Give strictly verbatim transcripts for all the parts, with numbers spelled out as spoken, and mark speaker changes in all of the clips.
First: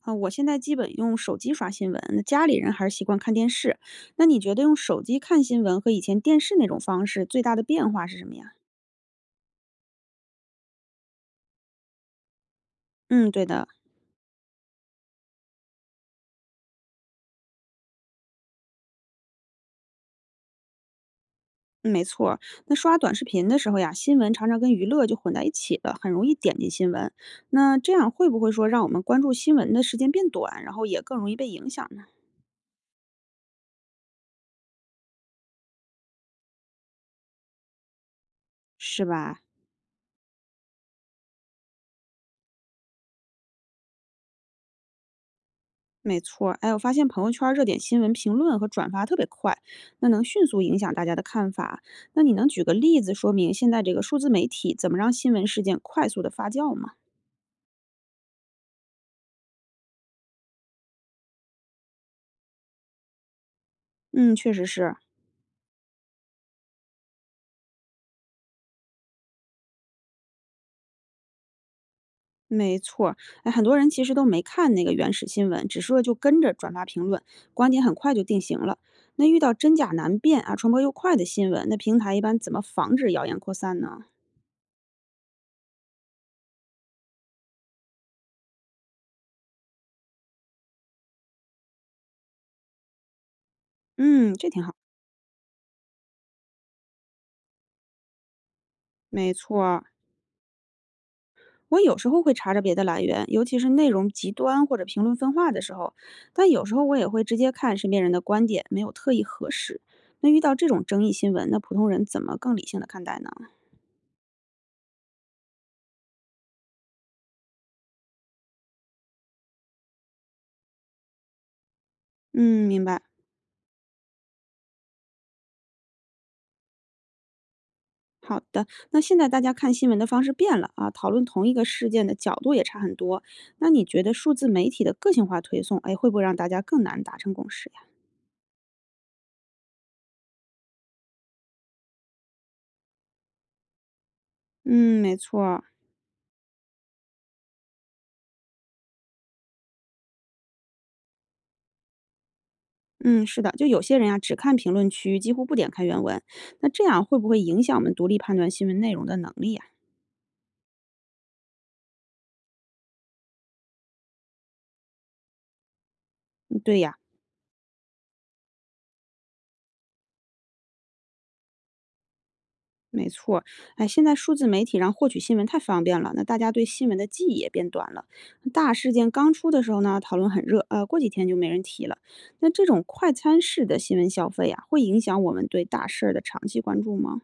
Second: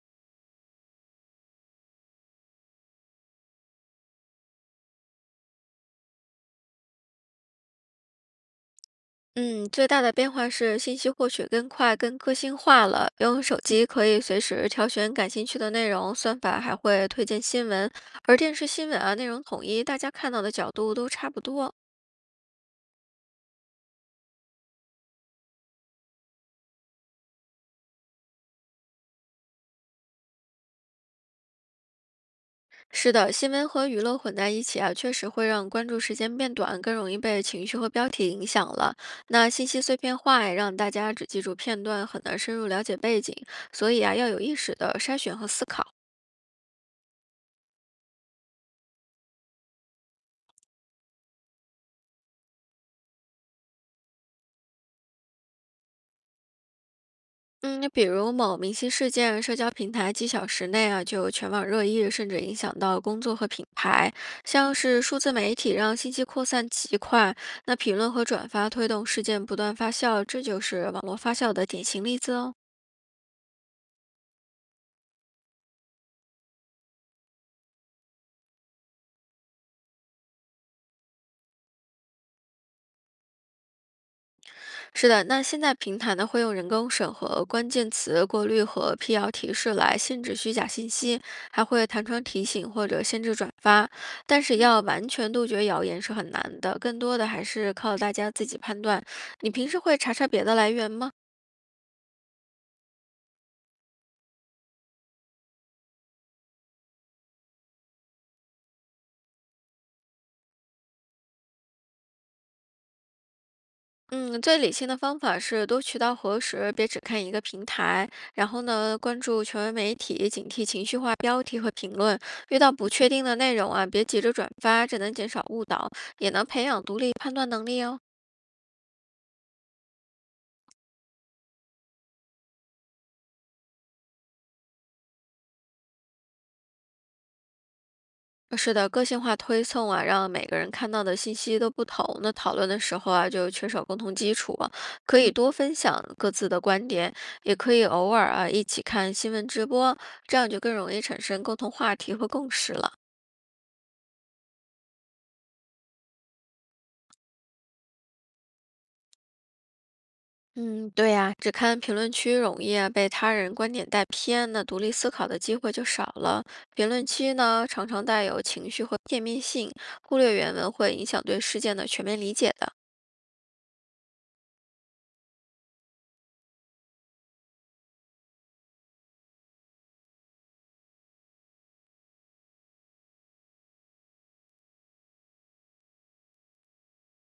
Speaker 1: 啊，我现在基本用手机刷新闻，那家里人还是习惯看电视。那你觉得用手机看新闻和以前电视那种方式最大的变化是什么呀？
Speaker 2: 嗯，最大的变化是信息获取更快、更个性化了。
Speaker 1: 嗯，
Speaker 2: 用
Speaker 1: 对
Speaker 2: 手
Speaker 1: 的。
Speaker 2: 机可以随时挑选感兴趣的内容，算法还会推荐新闻。而电视新闻啊，内容统一，大家看到的角度都差不多。
Speaker 1: 嗯没错儿。那刷短视频的时候呀，新闻常常跟娱乐就混在一起了，很容易点进新闻。那这样会不会说让我们关注新闻的时间变短，然后也更容易被影响呢？
Speaker 2: 是的，新闻和娱乐混在一起啊，确实会让关注时间变短，更容易被情绪和标题影响了。
Speaker 1: 是吧？
Speaker 2: 那信息碎片化也让大家只记住片段，很难深入了解背景，所以啊，要有意识的筛选和思考。
Speaker 1: 没错儿。哎，我发现朋友圈儿热点新闻评论和转发特别快，那能迅速影响大家的看法。那你能举个例子说明现在这个数字媒体怎么让新闻事件快速的发酵吗？
Speaker 2: 嗯，比如某明星事件，社交平台几小时内啊就全网热议，甚至影响到工作和品牌。
Speaker 1: 嗯，确实
Speaker 2: 像
Speaker 1: 是。
Speaker 2: 是数字媒体让信息扩散极快，那评论和转发推动事件不断发酵，这就是网络发酵的典型例子哦。
Speaker 1: 没错儿。哎，很多人其实都没看那个原始新闻，只是说就跟着转发评论，观点很快就定型了。那遇到真假难辨啊，传播又快的新闻，那平台一般怎么防止谣言扩散呢？
Speaker 2: 是的，那现在平台呢会用人工审核、关键词过滤和辟谣提示来限制虚假信息，还会弹窗提醒或者限制转发。
Speaker 1: 嗯，
Speaker 2: 但
Speaker 1: 这
Speaker 2: 是
Speaker 1: 挺好。
Speaker 2: 要完全杜绝谣言是很难的，更多的还是靠大家自己判断。
Speaker 1: 没
Speaker 2: 你
Speaker 1: 错
Speaker 2: 平时
Speaker 1: 儿。
Speaker 2: 会查查别的来源吗？
Speaker 1: 我有时候会查着别的来源，尤其是内容极端或者评论分化的时候，但有时候我也会直接看身边人的观点，没有特意核实。那遇到这种争议新闻，那普通人怎么更理性的看待呢？
Speaker 2: 嗯，最理性的方法是多渠道核实，别只看一个平台。然后呢，关注权威媒体，警惕情绪化标题和评论。遇
Speaker 1: 嗯，
Speaker 2: 到
Speaker 1: 明
Speaker 2: 不
Speaker 1: 白。
Speaker 2: 确定的内容啊，别急着转发，这能减少误导，也能培养独立判断能力哦。
Speaker 1: 好的，那现在大家看新闻的方式变了啊，讨论同一个事件的角度也差很多。那你觉得数字媒体的个性化推送，哎，会不会让大家更难达成共识呀？
Speaker 2: 呃是的，个性化推送啊，让每个人看到的信息都不同，那讨论的时候啊，就缺少共同基础啊，
Speaker 1: 嗯，没
Speaker 2: 可以
Speaker 1: 错
Speaker 2: 多
Speaker 1: 儿。
Speaker 2: 分享各自的观点，也可以偶尔啊一起看新闻直播，这样就更容易产生共同话题和共识了。
Speaker 1: 嗯，是的，就有些人呀，只看评论区，几乎不点开原文，那这样会不会影响我们独立判断新闻内容的能力呀？
Speaker 2: 嗯，对呀，只看评论区容易啊被他人观点带偏，那独立思考的机会就少了。
Speaker 1: 嗯对
Speaker 2: 评
Speaker 1: 呀。
Speaker 2: 论区呢，常常带有情绪和片面性，忽略原文会影响对事件的全面理解的。
Speaker 1: 没错儿。哎，现在数字媒体让获取新闻太方便了，那大家对新闻的记忆也变短了。大事件刚出的时候呢，讨论很热，呃，过几天就没人提了。那这种快餐式的新闻消费呀，会影响我们对大事儿的长期关注吗？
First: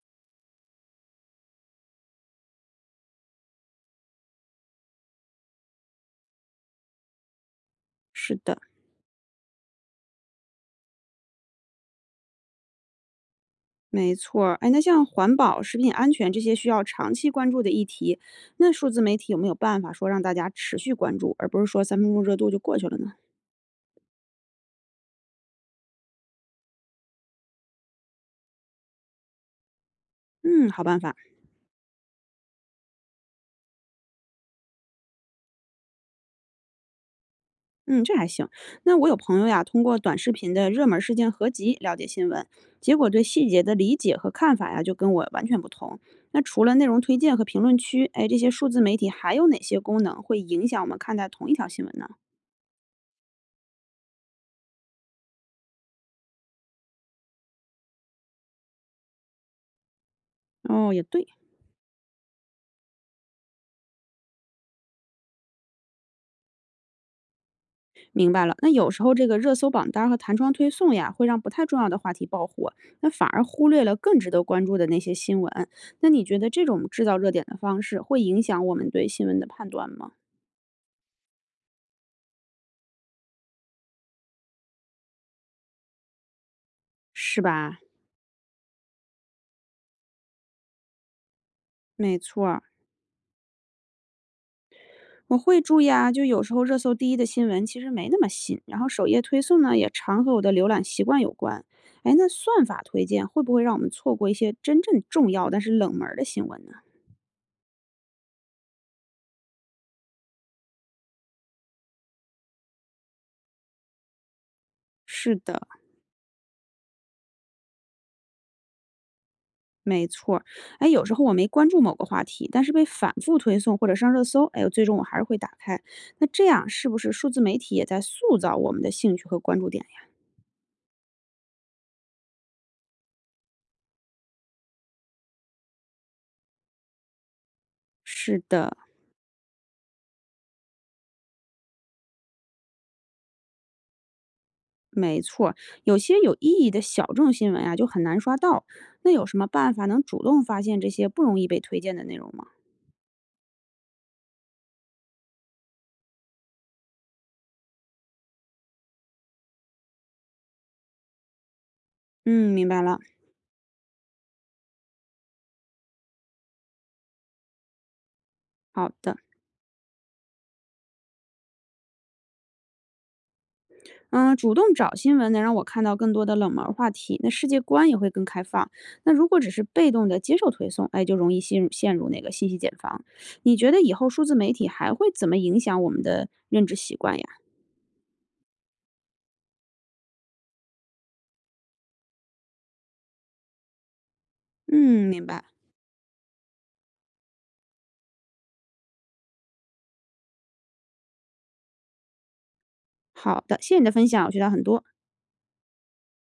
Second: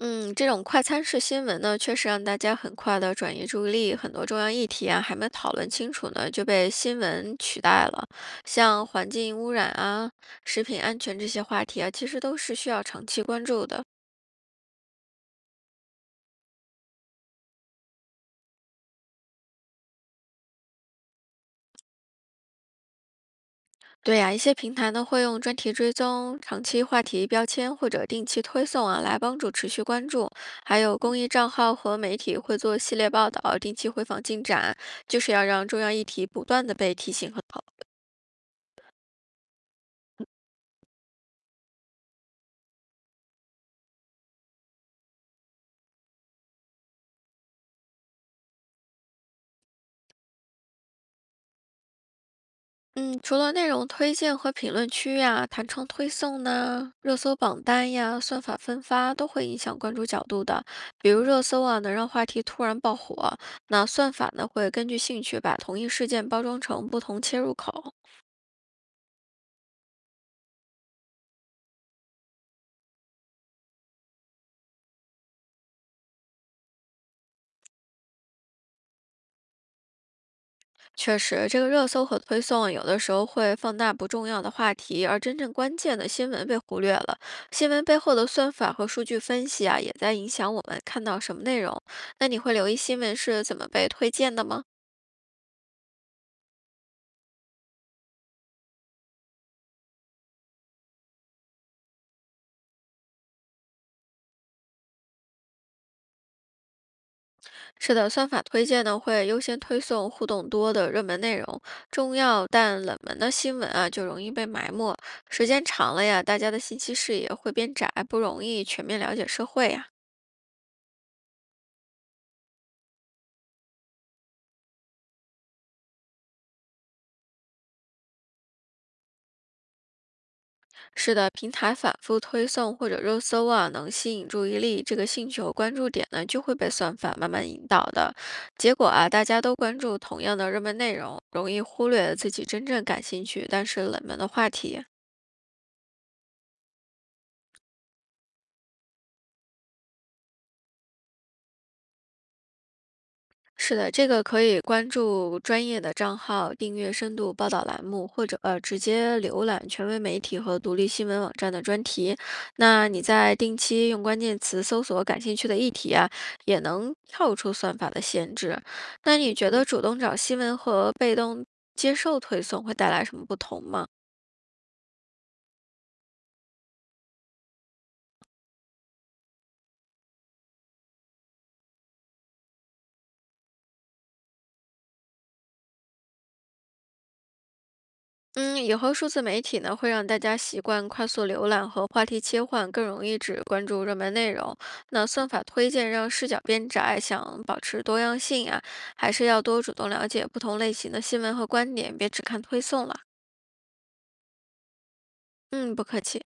Speaker 2: 嗯，这种快餐式新闻呢，确实让大家很快的转移注意力，很多重要议题啊还没讨论清楚呢，就被新闻取代了。
Speaker 1: 是的。
Speaker 2: 像环境污染啊、食品安全这些话题啊，其实都是需要长期关注的。
Speaker 1: 没错儿，哎，那像环保、食品安全这些需要长期关注的议题，那数字媒体有没有办法说让大家持续关注，而不是说三分钟热度就过去了呢？
Speaker 2: 对呀、一些平台呢会用专题追踪、长期话题标签或者定期推送啊，来帮助持续关注。
Speaker 1: 嗯，
Speaker 2: 还
Speaker 1: 好
Speaker 2: 有
Speaker 1: 办法。
Speaker 2: 公益账号和媒体会做系列报道，定期回访进展，就是要让重要议题不断的被提醒和讨论。
Speaker 1: 嗯，这还行。那我有朋友呀，通过短视频的热门事件合集了解新闻，结果对细节的理解和看法呀，就跟我完全不同。那除了内容推荐和评论区，哎，这些数字媒体还有哪些功能会影响我们看待同一条新闻呢？
Speaker 2: 嗯，除了内容推荐和评论区呀、弹窗推送呢、热搜榜单呀、算法分发都会影响关注角度的。
Speaker 1: 哦，也
Speaker 2: 比如
Speaker 1: 对。
Speaker 2: 热搜啊，能让话题突然爆火，那算法呢会根据兴趣把同一事件包装成不同切入口。
Speaker 1: 明白了，那有时候这个热搜榜单儿和弹窗推送呀，会让不太重要的话题爆火，那反而忽略了更值得关注的那些新闻。那你觉得这种制造热点的方式会影响我们对新闻的判断吗？
Speaker 2: 确实，这个热搜和推送有的时候会放大不重要的话题，而真正关键的新闻被忽略了。
Speaker 1: 是
Speaker 2: 新
Speaker 1: 吧？
Speaker 2: 闻背后的算法和数据分析啊，也在影响我们看到什么内容。
Speaker 1: 没
Speaker 2: 那你
Speaker 1: 错
Speaker 2: 会
Speaker 1: 儿，
Speaker 2: 留意新闻是怎么被推荐的吗？
Speaker 1: 我会注意啊。就有时候热搜第一的新闻其实没那么新，然后首页推送呢也常和我的浏览习惯有关。哎，那算法推荐会不会让我们错过一些真正重要但是冷门儿的新闻呢？
Speaker 2: 是的，算法推荐呢会优先推送互动多的热门内容，重要但冷门的新闻啊就容易被埋没。
Speaker 1: 是
Speaker 2: 时间
Speaker 1: 的。
Speaker 2: 长了呀，大家的信息视野会变窄，不容易全面了解社会呀。
Speaker 1: 没错儿，哎，有时候我没关注某个话题，但是被反复推送或者上热搜，哎呦，最终我还是会打开。那这样是不是数字媒体也在塑造我们的兴趣和关注点呀？
Speaker 2: 是的，平台反复推送或者热搜啊，能吸引注意力，这个兴趣和关注点呢，就会被算法慢慢引导的。
Speaker 1: 是
Speaker 2: 结
Speaker 1: 的。
Speaker 2: 果啊，大家都关注同样的热门内容，容易忽略自己真正感兴趣但是冷门的话题。
Speaker 1: 没错儿，有些有意义的小众新闻啊，就很难刷到。那有什么办法能主动发现这些不容易被推荐的内容吗？
Speaker 2: 是的，这个可以关注专业的账号，订阅深度报道栏目，或者呃直接浏览权威媒体和独立新闻网站的专题。
Speaker 1: 嗯，明白
Speaker 2: 那
Speaker 1: 了。
Speaker 2: 你在定期用关键词搜索感兴趣的议题啊，也能跳出算法的限制。
Speaker 1: 好的。
Speaker 2: 那你觉得主动找新闻和被动接受推送会带来什么不同吗？
Speaker 1: 嗯，主动找新闻能让我看到更多的冷门儿话题，那世界观也会更开放。那如果只是被动的接受推送，哎，就容易陷入陷入那个信息茧房。你觉得以后数字媒体还会怎么影响我们的认知习惯呀？
Speaker 2: 嗯，以后数字媒体呢，会让大家习惯快速浏览和话题切换，更容易只关注热门内容。那
Speaker 1: 嗯，明
Speaker 2: 算法
Speaker 1: 白。
Speaker 2: 推荐让视角变窄，想保持多样性啊，还是要多主动了解不同类型的新闻和观点，别只看推送了。
Speaker 1: 好的，谢谢你的分享，我学到很多。
Speaker 2: 嗯，不客气。